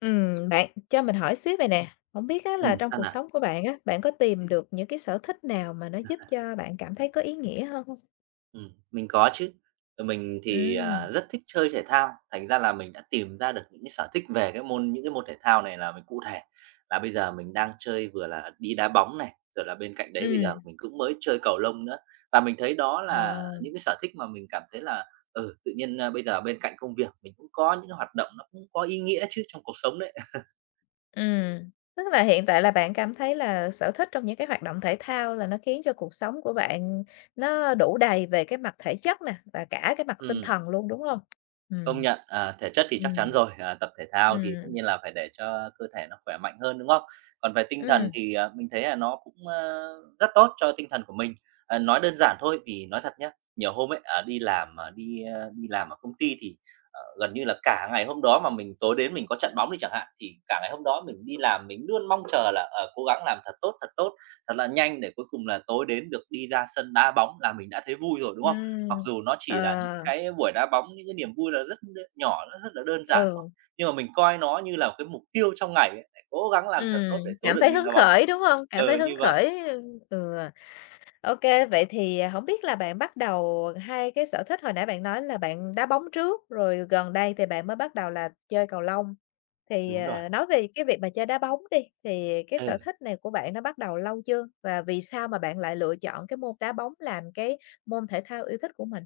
Bạn cho mình hỏi xíu vậy nè, không biết á là Ừ trong sao cuộc nào? sống của bạn á, bạn có tìm được những cái sở thích nào mà nó giúp cho bạn cảm thấy có ý nghĩa hông? Mình có chứ. Mình thì, Ừm. Rất thích chơi thể thao, thành ra là mình đã tìm ra được những cái sở thích về cái môn những cái môn thể thao này là mình cụ thể là bây giờ mình đang chơi vừa là đi đá bóng này, rồi là bên cạnh đấy bây giờ Ừm. mình cũng mới chơi cầu lông nữa. Và mình thấy đó Ờ. là những cái sở thích mà mình cảm thấy là, tự nhiên, bây giờ bên cạnh công việc mình cũng có những cái hoạt động nó cũng có ý nghĩa chứ trong cuộc sống đấy. ừm, Tức là hiện tại là bạn cảm thấy là sở thích trong những cái hoạt động thể thao là nó khiến cho cuộc sống của bạn nó đủ đầy về cái mặt thể chất nè, và cả cái mặt tinh Ừm. thần luôn, đúng không? Công Ừm. nhận, thể chất thì chắc chắn Ừm. rồi, tập thể thao thì tất Ừm. nhiên là phải để cho cơ thể nó khỏe mạnh hơn, đúng không? Còn về tinh thần Ừm. thì, mình thấy là nó cũng, rất tốt cho tinh thần của mình. Nói đơn giản thôi vì nói thật nhá, nhiều hôm ấy, đi làm, đi làm ở công ty thì, gần như là cả ngày hôm đó mà mình tối đến mình có trận bóng đi chẳng hạn, thì cả ngày hôm đó mình đi làm mình luôn mong chờ là, cố gắng làm thật tốt, thật tốt, thật là nhanh để cuối cùng là tối đến được đi ra sân đá bóng là mình đã thấy vui rồi, đúng không? Mặc Ừm. dù nó chỉ Ờ. là cái buổi đá bóng, những cái niềm vui là rất nhỏ, nó rất là đơn giản thôi, Ừ. nhưng mà mình coi nó như là một cái mục tiêu trong ngày ấy, lại cố gắng làm thật tốt để tối cảm được thấy đi hứng đá bóng. khởi, đúng hông? Cảm ờ thấy như hứng vậy, khởi, ừ, ô kê. Vậy thì, hổng biết là bạn bắt đầu hai cái sở thích hồi nãy bạn nói là bạn đá bóng trước, rồi gần đây thì bạn mới bắt đầu là chơi cầu lông. Thì, đúng rồi. Nói về cái việc mà chơi đá bóng đi, thì cái sở Ừ. thích này của bạn nó bắt đầu lâu chưa? Và vì sao mà bạn lại lựa chọn cái môn đá bóng làm cái môn thể thao yêu thích của mình?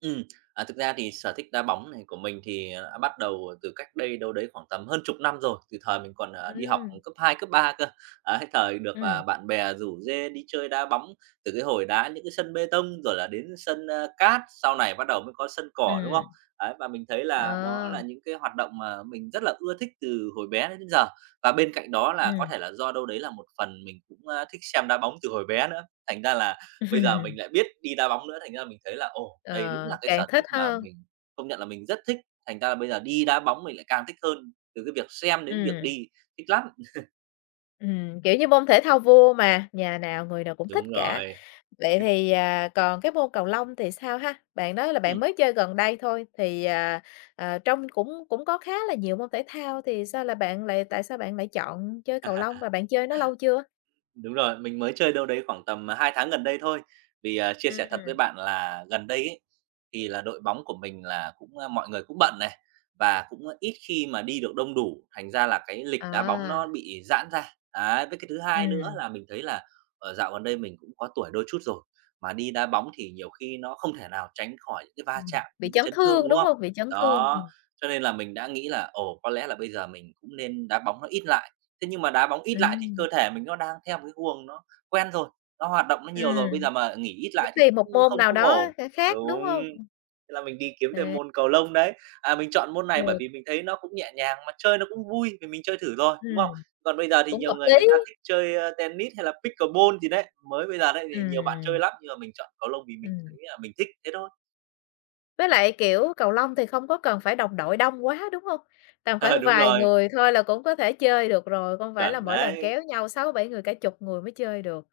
Ừm, thực ra thì sở thích đá bóng này của mình thì, đã bắt đầu từ cách đây đâu đấy khoảng tầm hơn chục năm rồi, từ thời mình còn, đi học Ừm. cấp 2 cấp 3 cơ. Ấy, thời được, Ừm. Bạn bè rủ rê đi chơi đá bóng, từ cái hồi đá những cái sân bê tông rồi là đến sân, cát, sau này bắt đầu mới có sân cỏ, đúng không? Ừm. Ấy, và mình thấy là đó Ờ. là những cái hoạt động mà mình rất là ưa thích từ hồi bé đến đến giờ. Và bên cạnh đó là có Ừm. thể là do đâu đấy là một phần mình cũng, thích xem đá bóng từ hồi bé nữa, thành ra là bây giờ mình lại biết đi đá bóng nữa, thành ra mình thấy là, ồ, Ờ, đây đúng là cái càng sở thích thích mà hơn. mình công nhận là mình rất thích, thành ra là bây giờ đi đá bóng mình lại càng thích hơn, từ cái việc xem đến việc Ừm. đi, thích lắm. Kiểu như, môn thể thao vua mà, nhà nào người nào cũng thích Đúng cả. rồi. Vậy thì, còn cái môn cầu lông thì sao ha? Bạn nói là bạn Ừm. mới chơi gần đây thôi, thì, trong cũng cũng có khá là nhiều môn thể thao, thì sao là bạn lại tại sao bạn lại chọn chơi cầu lông và bạn chơi nó lâu chưa? Đúng rồi, mình mới chơi đâu đấy khoảng tầm, 2 tháng gần đây thôi. Vì, chia sẻ thật với Ừm. bạn là gần đây ấy, thì là đội bóng của mình là cũng, mọi người cũng bận này, và cũng ít khi mà đi được đông đủ, thành ra là cái lịch đá bóng nó À. bị giãn ra. Đấy, với cái thứ hai nữa Ừm. là mình thấy là, ở dạo gần đây mình cũng có tuổi đôi chút rồi, mà đi đá bóng thì nhiều khi nó không thể nào tránh khỏi những cái va Ừm. chạm, Bị những cái chấn chấn thương, thương, đúng đúng không? hông? Bị chấn thương. Đó, Ừm. cho nên là mình đã nghĩ là, ồ, có lẽ là bây giờ mình cũng nên đá bóng nó ít lại. Thế nhưng mà đá bóng ít lại thì cơ Ừm. thể mình nó đang theo một cái guồng nó quen rồi, nó hoạt động nó nhiều rồi, bây Ừm. giờ mà nghỉ ít Để lại thì tìm một cũng môn không nào không ổn. đó khác, đúng Đúng, hông? thế là mình đi kiếm thêm À, môn cầu lông đấy. À, mình chọn môn này bởi được. vì mình thấy nó cũng nhẹ nhàng, mà chơi nó cũng vui vì mình chơi thử rồi, đúng không? Ừm. Còn bây giờ thì Cũng nhiều hợp người người lý. ta thích chơi, tennis hay là pickleball gì đấy, mới bây giờ đấy thì nhiều bạn chơi Ừm. lắm, nhưng mà mình chọn cầu lông vì mình Ừm. thấy là mình thích thế thôi. Với lại, kiểu, cầu lông thì không có cần phải đồng đội đông quá, đúng hông? Tầm Ờ, khoảng đúng vài rồi, người thôi là cũng có thể chơi được rồi, không phải là chuẩn mỗi lần đấy. kéo nhau 6 7 người, cả chục người mới chơi được.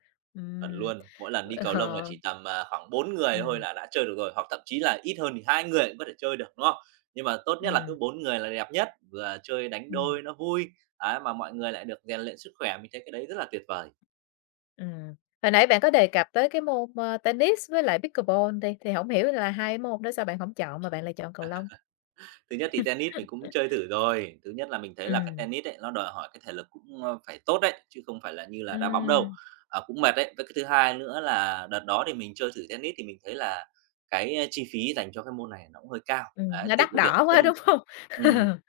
Chuẩn Ừm. luôn. Mỗi lần đi Ờ. cầu lông là Ờ. chỉ tầm, khoảng 4 người thôi Ừm. là đã chơi được rồi, hoặc thậm chí là ít hơn thì 2 người cũng có thể chơi được, đúng không? Nhưng mà tốt nhất là Ừm. cứ 4 người là đẹp nhất, vừa chơi đánh Ừm. đôi nó vui, ấy, mà mọi người lại được rèn luyện sức khỏe, mình thấy cái đấy rất là tuyệt vời. Ừm. Hồi nãy bạn có đề cập tới cái môn, tennis với lại pickleball đi, thì hổng hiểu là hai môn đó sao bạn hổng chọn mà bạn lại chọn cầu lông? Thứ nhất thì tennis mình cũng chơi thử rồi, thứ nhất là mình thấy là cái Ừm. tennis ấy, nó đòi hỏi cái thể lực cũng, phải tốt đấy, chứ không phải là như là đá bóng đâu, Ừm. Cũng mệt đấy. Với cái thứ hai nữa là đợt đó thì mình chơi thử tennis thì mình thấy là cái, chi phí dành cho cái môn này nó cũng hơi cao, Ừm. đấy, Nó đắt đỏ quá, đúng hông? ừm.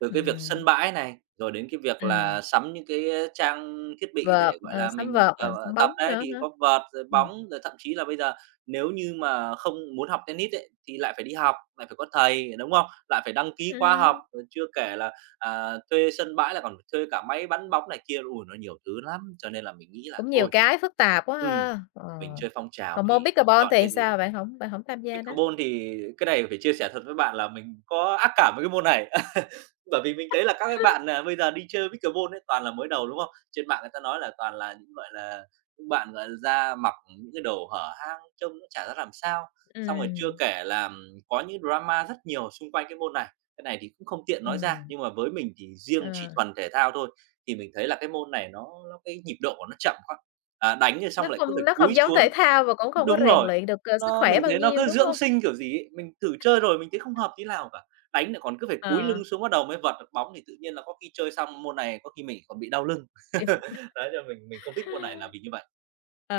Từ cái việc sân Ừm. bãi này, rồi đến cái việc Ừm. là sắm những cái, trang thiết bị vợt, để, gọi ờ, là, sắm mình, vợt, sắm tập bóng đấy, nữa thì hả? có vợt, rồi Ừm. bóng, rồi thậm chí là bây giờ nếu như mà không muốn học tennis ấy, thì lại phải đi học, lại phải có thầy, đúng không? Lại phải đăng ký khóa học, Ừm, rồi chưa kể là, thuê sân bãi là còn phải thuê cả máy bắn bóng này kia, ôi, nó nhiều thứ lắm. Cho nên là mình nghĩ là cũng nhiều thôi, cái phức tạp quá ừm, ha. Ờ. mình chơi phong trào Còn môn thì mình pickleball chọn thì cái gì. sao? Bạn không tham gia nó? Pickleball thì cái này phải chia sẻ thật với bạn là mình có ác cảm với cái môn này. Bởi vì mình thấy là các cái bạn nà bây giờ đi chơi Pickleball ấy toàn là mới đầu, đúng không? Trên mạng người ta nói là toàn là những, gọi là, những bạn, gọi là, ra mặc những cái đồ hở hang trông nó chả ra làm sao. Xong rồi chưa Ừm. kể là, có những drama rất nhiều xung quanh cái môn này, cái này thì cũng không tiện nói ra. Ừm. Nhưng mà với mình thì ờ, riêng chỉ thuần thể thao thôi, thì mình thấy là cái môn này nó cái nhịp độ của nó chậm quá, đánh rồi nó xong lại cứ không phải nó cúi không giống xuống. thể thao và cũng không có Đúng rèn rồi. luyện được, sức Nó khỏe mình bao thấy nó nhiêu, cứ đúng dưỡng hông? sinh kiểu gì ấy, mình thử chơi rồi mình thấy không hợp tí nào cả, đánh lại còn cứ phải cúi Ờ, lưng xuống bắt đầu mới vợt được bóng thì tự nhiên là có khi chơi xong môn này có khi mình còn bị đau lưng. điểm Đấy, cho mình không thích môn này là vì như vậy. Ờ,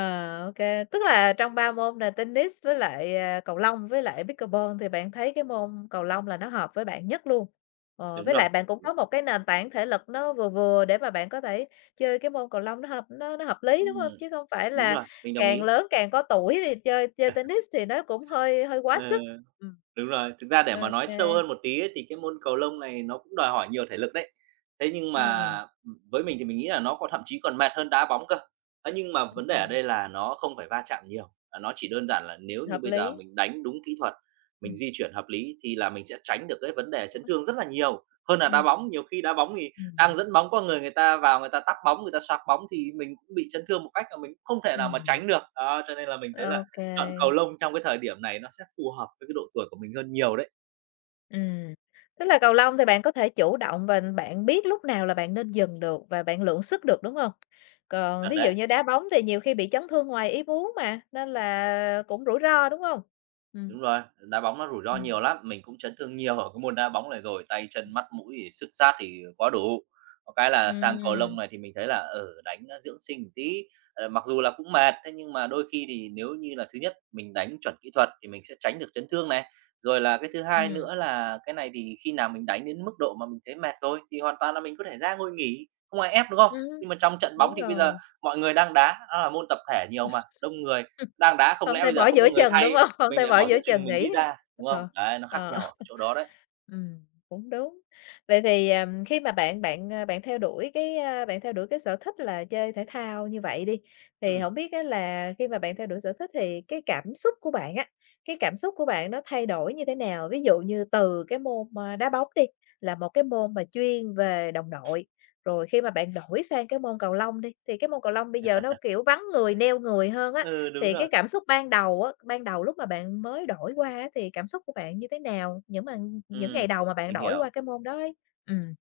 ô Tức là trong 3 môn là tennis với lại, cầu lông với lại pickleball thì bạn thấy cái môn cầu lông là nó hợp với bạn nhất luôn. Ờ, Đúng với rồi. lại bạn cũng có một cái nền tảng thể lực nó vừa vừa để mà bạn có thể chơi cái môn cầu lông nó hợp lý, đúng không? Ừm, Chứ không phải Đúng là rồi, mình đồng càng ý. lớn càng có tuổi thì chơi chơi tennis thì nó cũng hơi hơi quá Ờ. sức. Ừm. Đúng rồi, thực ra để Ô mà nói sâu kê. hơn một tí ấy, thì cái môn cầu lông này nó cũng đòi hỏi nhiều thể lực đấy. Thế nhưng mà, Ừm, với mình thì mình nghĩ là nó còn thậm chí còn mệt hơn đá bóng cơ. Thế nhưng mà vấn đề ở đây là nó không phải va chạm nhiều, nó chỉ đơn giản là nếu như hợp bây giờ lý. mình đánh đúng kỹ thuật, Ừm. mình di chuyển hợp lý thì là mình sẽ tránh được cái vấn đề chấn thương rất là nhiều, hơn là đá Ừm. bóng. Nhiều khi đá bóng thì Ừm. đang dẫn bóng qua người người ta vào, người ta tắc bóng, người ta xoạc bóng thì mình cũng bị chấn thương một cách mà mình cũng không thể nào mà Ừm. tránh được. Đó, cho nên là mình thấy là chọn cầu ô lông trong cái thời điểm này nó sẽ phù hợp với cái độ tuổi của mình hơn nhiều đấy. Ừm, tức là cầu lông thì bạn có thể chủ động và bạn biết lúc nào là bạn nên dừng được và bạn lượng sức được, đúng không? Còn Chuẩn ví dụ đấy. như đá bóng thì nhiều khi bị chấn thương ngoài ý muốn mà, nên là cũng rủi ro, đúng không? Ừm. Đúng rồi, đá bóng nó rủi ro Ừm. nhiều lắm, mình cũng chấn thương nhiều ở cái môn đá bóng này rồi, tay chân, mắt, mũi thì xức xát thì quá đủ. Có cái là sang cầu lông Ừm. này thì mình thấy là, ở đánh nó dưỡng sinh một tí, mặc dù là cũng mệt, thế nhưng mà đôi khi thì nếu như là thứ nhất mình đánh chuẩn kỹ thuật thì mình sẽ tránh được chấn thương này, rồi là cái thứ hai Ừm. nữa là cái này thì khi nào mình đánh đến mức độ mà mình thấy mệt rồi thì hoàn toàn là mình có thể ra ngồi nghỉ, không ai ép, đúng không? Ừm, Nhưng mà trong trận bóng đúng thì bây giờ rồi. mọi người đang đá, nó là môn tập thể nhiều mà, đông người, đang đá không Không lẽ thể bây bỏ giờ không giữa có người chừng, đúng thay không? Không mình thể lại bỏ bỏ giữa giữa chừng chừng mình nghỉ. đi ra, đúng không? Ờ. Đấy, nó khác Ờ. nhau ở cái chỗ đó đấy. Ừm, cũng đúng. Vậy thì, khi mà bạn bạn, ờ, bạn theo đuổi cái sở thích là chơi thể thao như vậy đi, thì Ừm. không biết á là khi mà bạn theo đuổi sở thích thì cái cảm xúc của bạn nó thay đổi như thế nào? Ví dụ như từ cái môn, đá bóng đi, là một cái môn mà chuyên về đồng đội, rồi khi mà bạn đổi sang cái môn cầu lông đi, thì cái môn cầu lông bây giờ nó, kiểu, vắng người, neo người hơn á, Ừ, đúng thì cái rồi. cảm xúc ban đầu á, ban đầu lúc mà bạn mới đổi qua á, thì cảm xúc của bạn như thế nào? Những ngày Ừm, đầu mà bạn mình đổi hiểu. qua cái môn đó ấy. Ừm.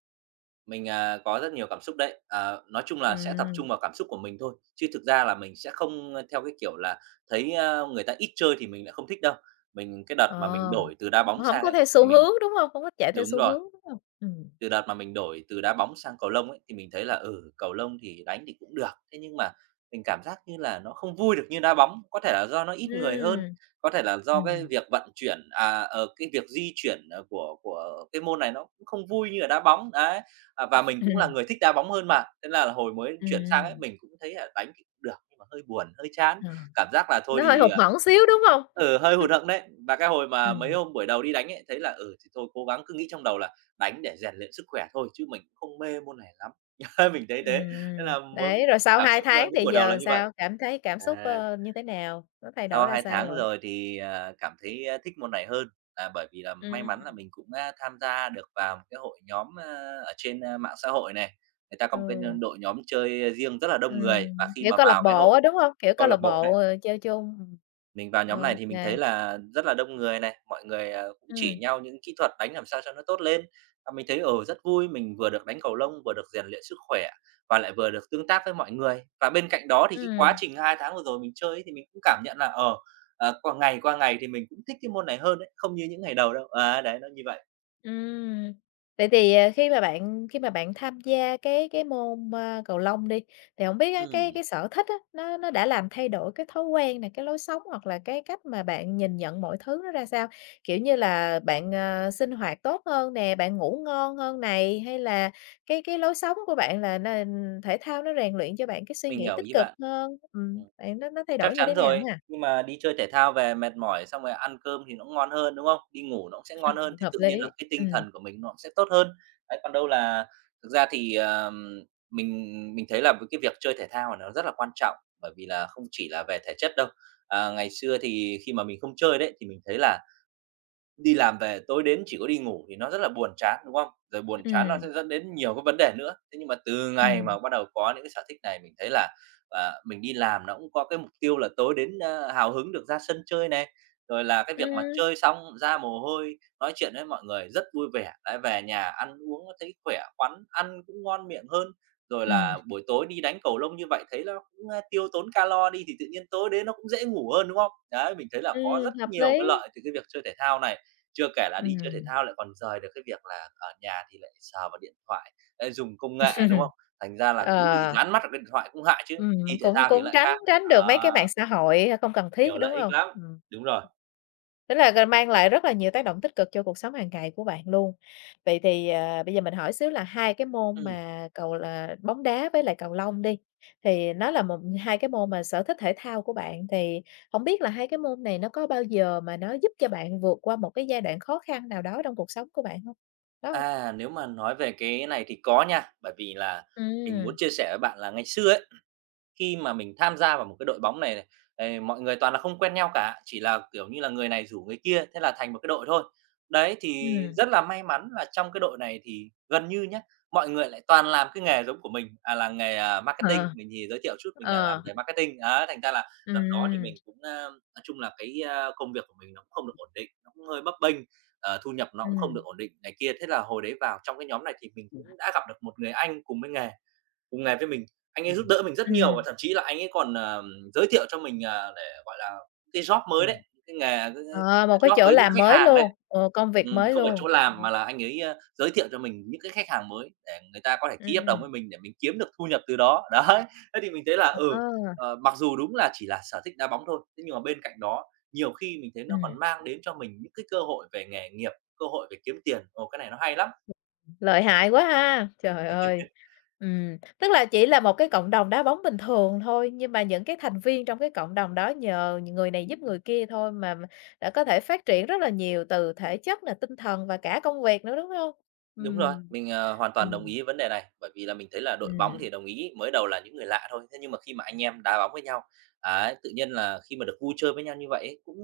Mình, có rất nhiều cảm xúc đấy. Ờ, nói chung là sẽ tập Ừm. trung vào cảm xúc của mình thôi, chứ thực ra là mình sẽ không, theo cái kiểu là thấy, người ta ít chơi thì mình lại không thích đâu. Mình cái Ờ, đợt mà mình đổi từ đá bóng hổng sang có ấy, theo thì xu mình hướng, đúng không? Không có chạy theo đúng xu rồi. hướng, đúng hông? Ừm. Từ đợt mà mình đổi từ đá bóng sang cầu lông ấy, thì mình thấy là, ừ, cầu lông thì đánh thì cũng được, thế nhưng mà mình cảm giác như là nó không vui được như đá bóng. Có thể là do nó ít người hơn, Ừm. có thể là do cái Ừm. việc vận chuyển, cái việc di chuyển, của cái môn này nó cũng không vui như ở đá bóng, đấy. Và mình cũng là Ừm. người thích đá bóng hơn mà, thế là hồi mới chuyển sang ấy, Ừm. mình cũng thấy là đánh thì cũng được, nhưng mà hơi buồn, hơi chán. Ờ, Cảm giác là thôi nó hơi thì, hụt à. hẫng xíu, đúng không? Ừ, hơi hụt hẫng đấy. Và cái hồi mà mấy Ừm. hôm buổi đầu đi đánh ấy, thấy là, ừ, thì thôi cố gắng cứ nghĩ trong đầu là đánh để rèn luyện sức khỏe thôi chứ mình cũng không mê môn này lắm. Mình thấy thế, thế Ừm. là muốn Đấy, rồi sau cảm 2 xúc, tháng những thì buổi đầu là giờ như vậy. sao? Cảm thấy cảm xúc, À, như thế nào? Nó thay đổi sau ra 2 sao tháng rồi? rồi thì, cảm thấy, thích môn này hơn, là bởi vì là may Ừm. mắn là mình cũng, tham gia được vào một cái hội nhóm, ở trên, mạng xã hội này. Người ta có một cái, Ừ. đội nhóm chơi riêng rất là đông người và khi kiểu, mà câu lạc vào cái bộ hội á, đúng hông? Kiểu, câu câu lạc lạc bộ bộ, đấy chơi chung. mình vào nhóm này Ô thì mình thấy kê. là rất là đông người này, mọi người, cũng chỉ Ừm. nhau những kỹ thuật đánh làm sao cho nó tốt lên. Và mình thấy, ở rất vui, mình vừa được đánh cầu lông, vừa được rèn luyện sức khỏe và lại vừa được tương tác với mọi người. Và bên cạnh đó thì cái quá Ừm. trình 2 tháng vừa rồi mình chơi ấy thì mình cũng cảm nhận là, ở qua ngày thì mình cũng thích cái môn này hơn đấy, không như những ngày đầu đâu. À đấy, nó như vậy. Ừm. Vậy thì, khi mà bạn tham gia cái môn, cầu lông đi, thì không biết á, cái Ừm. cái sở thích á, nó đã làm thay đổi cái thói quen này cái lối sống hoặc là cái cách mà bạn nhìn nhận mọi thứ nó ra sao? Kiểu như là, bạn, sinh hoạt tốt hơn nè, bạn ngủ ngon hơn này, hay là cái lối sống của bạn là nó thể thao nó rèn luyện cho bạn cái suy Mình nghĩ hiểu tích ý cực bạn. hơn? Ừm. Bạn nó thay Chắc đổi như chắn thế nào rồi, ha? nhưng mà đi chơi thể thao về mệt mỏi xong rồi ăn cơm thì nó cũng ngon hơn, đúng không? Đi ngủ nó cũng sẽ Ừm. ngon hơn thì Hợp tự nhiên là lý. cái tinh Ừm. thần của mình nó cũng sẽ tốt hơn. Đấy, còn đâu là thực ra thì, mình thấy là với cái việc chơi thể thao nó rất là quan trọng, bởi vì là không chỉ là về thể chất đâu. Ngày xưa thì khi mà mình không chơi đấy, thì mình thấy là đi làm về tối đến chỉ có đi ngủ thì nó rất là buồn chán, đúng không? Rồi buồn chán nó Ừm. sẽ dẫn đến nhiều cái vấn đề nữa. Thế nhưng mà từ ngày Ừm. mà bắt đầu có những cái sở thích này mình thấy là, mình đi làm nó cũng có cái mục tiêu là tối đến, hào hứng được ra sân chơi này, rồi là cái việc mà Ừm. chơi xong ra mồ hôi, nói chuyện với mọi người rất vui vẻ, lại về nhà ăn uống nó thấy khỏe khoắn, ăn cũng ngon miệng hơn. Rồi Ừm. là buổi tối đi đánh cầu lông như vậy thấy nó cũng, tiêu tốn calo đi thì tự nhiên tối đến nó cũng dễ ngủ hơn, đúng không? Đấy, mình thấy là có Ừm. rất Hợp lý. nhiều cái lợi từ cái việc chơi thể thao này. Chưa kể là đi chơi thể Ừm. thao lại còn rời được cái việc là ở nhà thì lại sờ vào điện thoại, lại dùng công nghệ, đúng không? Thành ra là cứ bị Ờ, dán mắt vào cái điện thoại cũng hại chứ, đi ừm, thể cũng thao thì cũng lại tránh khác. tránh được Đó, mấy cái mạng xã hội không cần thiết, nhiều đúng lợi ích không? lắm. Đúng rồi. Tức là mang lại rất là nhiều tác động tích cực cho cuộc sống hàng ngày của bạn luôn. Vậy thì, bây giờ mình hỏi xíu là hai cái môn Ừm, mà cầu là bóng đá với lại cầu lông đi, thì nó là hai cái môn mà sở thích thể thao của bạn, thì không biết là hai cái môn này nó có bao giờ mà nó giúp cho bạn vượt qua một cái giai đoạn khó khăn nào đó trong cuộc sống của bạn không? Có không? Nếu mà nói về cái này thì có nha, bởi vì là mình muốn Ừm. chia sẻ với bạn là ngày xưa ấy, khi mà mình tham gia vào một cái đội bóng này này, mọi người toàn là không quen nhau cả, chỉ là, kiểu như là, người này rủ người kia, thế là thành một cái đội thôi. Đấy, thì Ừm. rất là may mắn là trong cái đội này thì gần như nhá, mọi người lại toàn làm cái nghề giống của mình, là nghề, marketing, Ờ. mình thì giới thiệu chút mình là làm Ờ. về marketing. Á, thành ra là đợt đó thì Ừm. mình cũng, nói chung là cái, công việc của mình nó cũng không được ổn định, nó cũng hơi bấp bênh, thu nhập nó cũng không Ừm. được ổn định này kia. Thế là hồi đấy vào trong cái nhóm này thì mình cũng đã gặp được một người anh cùng với nghề, cùng ngày với mình. Anh ấy giúp đỡ mình rất nhiều và Ừm. thậm chí là anh ấy còn, giới thiệu cho mình, để, gọi là, cái job mới đấy, cái nghề, Ờ, một cái cái job chỗ với những làm khách mới hàng luôn, đấy. Công việc mới Không phải luôn. chỗ làm Ồ. mà là anh ấy, giới thiệu cho mình những cái khách hàng mới để người ta có thể ký hợp đồng ừm, với mình để mình kiếm được thu nhập từ đó. Đấy, thế thì mình thấy là, ừ, ờ, mặc dù đúng là chỉ là sở thích đá bóng thôi, thế nhưng mà bên cạnh đó nhiều khi mình thấy nó ừm, còn mang đến cho mình những cái cơ hội về nghề nghiệp, cơ hội về kiếm tiền. Ồ, cái này nó hay lắm! Lợi hại quá ha, trời ơi! Tức là chỉ là một cái cộng đồng đá bóng bình thường thôi, nhưng mà những cái thành viên trong cái cộng đồng đó nhờ người này giúp người kia thôi mà đã có thể phát triển rất là nhiều từ thể chất nè, tinh thần và cả công việc nữa, đúng hông? Đúng rồi, Ừm. mình, hoàn toàn đồng Ừm. ý vấn đề này, bởi vì là mình thấy là đội bóng Ừm. thì đồng ý, mới đầu là những người lạ thôi, thế nhưng mà khi mà anh em đá bóng với nhau, ấy, tự nhiên là khi mà được vui chơi với nhau như vậy ấy, cũng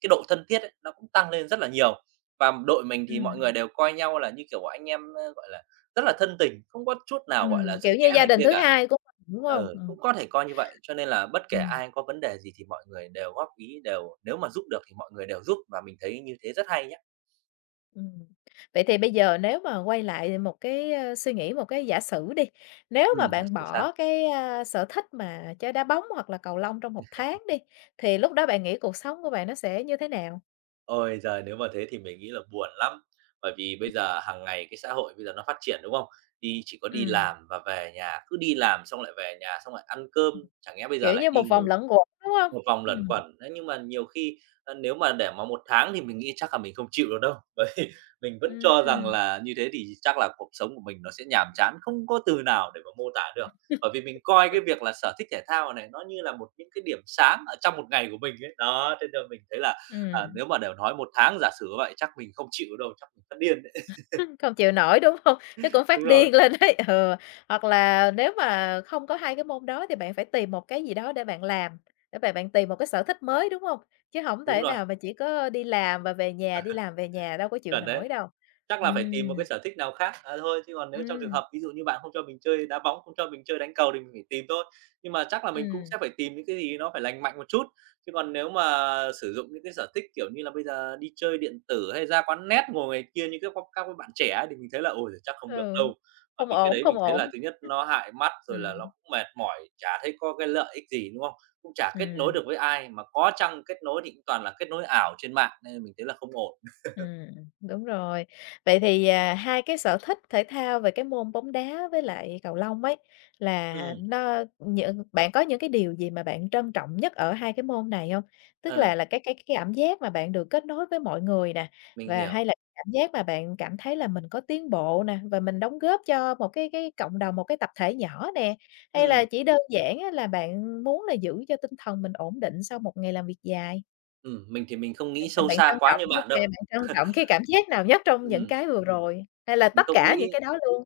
cái độ thân thiết ấy, nó cũng tăng lên rất là nhiều. Và đội mình thì mọi người Ừm. đều coi nhau là như kiểu anh em, gọi là, rất là thân tình, không có chút nào, gọi là, Ừm, kiểu giữ như kẽ gia này đình kia thứ cả. hai của mình, đúng hông? Ờ, Ừm. cũng có thể coi như vậy, cho nên là bất kể Ừm. ai có vấn đề gì thì mọi người đều góp ý, đều nếu mà giúp được thì mọi người đều giúp và mình thấy như thế rất hay nhá. Ừm. Vậy thì bây giờ nếu mà quay lại một cái, suy nghĩ một cái giả sử đi, nếu mà Ừm. bạn bỏ cái, sở thích mà chơi đá bóng hoặc là cầu lông trong một tháng đi, thì lúc đó bạn nghĩ cuộc sống của bạn nó sẽ như thế nào? Ôi giời! Nếu mà thế thì mình nghĩ là buồn lắm, bởi vì bây giờ hàng ngày cái xã hội bây giờ nó phát triển, đúng không? Đi chỉ có đi Ừm, làm và về nhà, cứ đi làm xong lại về nhà, xong lại ăn cơm, chẳng lẽ bây giờ kiểu lại như đi một vòng ngủ luẩn quẩn, đúng không? một vòng luẩn Ừm. quẩn. Thế nhưng mà nhiều khi, nếu mà để mà một tháng thì mình nghĩ chắc là mình không chịu được đâu. Bởi vì mình vẫn cho rằng Ừm. là như thế thì chắc là cuộc sống của mình nó sẽ nhàm chán, không có từ nào để mà mô tả được. Bởi vì mình coi cái việc là sở thích thể thao này nó như là một những cái điểm sáng ở trong một ngày của mình ấy. Đó, thế nên mình thấy là, Ừm. nếu mà đều nói một tháng giả sử vậy chắc mình không chịu đâu, chắc mình phát điên đấy. Không chịu nổi, đúng không? Chứ cũng phát Đúng rồi, điên lên đấy. Ừ, hoặc là nếu mà không có hai cái môn đó thì bạn phải tìm một cái gì đó để bạn làm, để bạn bạn tìm một cái sở thích mới, đúng không? Chứ không đúng thể rồi, nào mà chỉ có đi làm và về nhà, đi làm về nhà đâu có chịu chuẩn đấy. nổi đâu. Chắc là phải tìm một Ừm. cái sở thích nào khác, thôi, chứ còn nếu trong trường Ừm. hợp ví dụ như bạn không cho mình chơi đá bóng, không cho mình chơi đánh cầu thì mình phải tìm thôi. Nhưng mà chắc là mình cũng Ừm. sẽ phải tìm những cái gì nó phải lành mạnh một chút, chứ còn nếu mà sử dụng những cái sở thích, kiểu như là, bây giờ đi chơi điện tử hay ra quán nét ngồi ngoài kia như các bạn trẻ ấy thì mình thấy là ôi giời, chắc không được Ừ, đâu. Bởi không vì cái ổn, đấy mình không thấy ổn. là thứ nhất nó hại mắt, rồi là nó Ừm. cũng mệt mỏi, chả thấy có cái lợi ích gì, đúng không? Cũng chả kết nối Ừm. được với ai, mà có chăng kết nối thì cũng toàn là kết nối ảo trên mạng, nên mình thấy là không ổn. Ừm, đúng rồi. Vậy thì, hai cái sở thích thể thao về cái môn bóng đá với lại cầu lông ấy, là Ừm, nó những bạn có những cái điều gì mà bạn trân trọng nhất ở hai cái môn này không? Tức là ờ, là cái cảm giác mà bạn được kết nối với mọi người nè, mình và hiểu. hay là cảm giác mà bạn cảm thấy là mình có tiến bộ nè, và mình đóng góp cho một cái cộng đồng, một cái tập thể nhỏ nè? Hay là Ừm, chỉ đơn giản á là bạn muốn là giữ cho tinh thần mình ổn định sau một ngày làm việc dài? Mình thì mình không Bạn nghĩ c sâu bạn xa trân quá trọng như cái bạn đâu. kê bạn trân trọng cái cảm giác nào nhất trong những Ừm, cái vừa rồi? Hay là mình tất không cả những nghĩ cái đó luôn?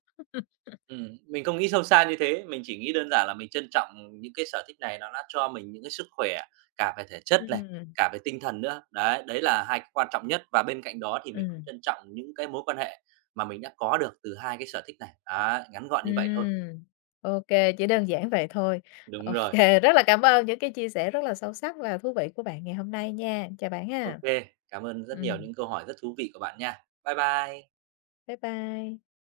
mình không nghĩ sâu xa như thế, mình chỉ nghĩ đơn giản là mình trân trọng những cái sở thích này nó đã cho mình những cái sức khỏe cả về thể chất này, Ừm. cả về tinh thần nữa. Đấy, đấy là hai cái quan trọng nhất và bên cạnh đó thì mình cũng Ừm. trân trọng những cái mối quan hệ mà mình đã có được từ hai cái sở thích này. Á, ngắn gọn như vậy thôi. Ừm, ô kê, chỉ đơn giản vậy thôi. Đúng Ô rồi. kê, rất là cảm ơn những cái chia sẻ rất là sâu sắc và thú vị của bạn ngày hôm nay nha. Chào bạn ha. OK, cảm ơn rất nhiều Ừm, những câu hỏi rất thú vị của bạn nha. Bye bye. bye bye.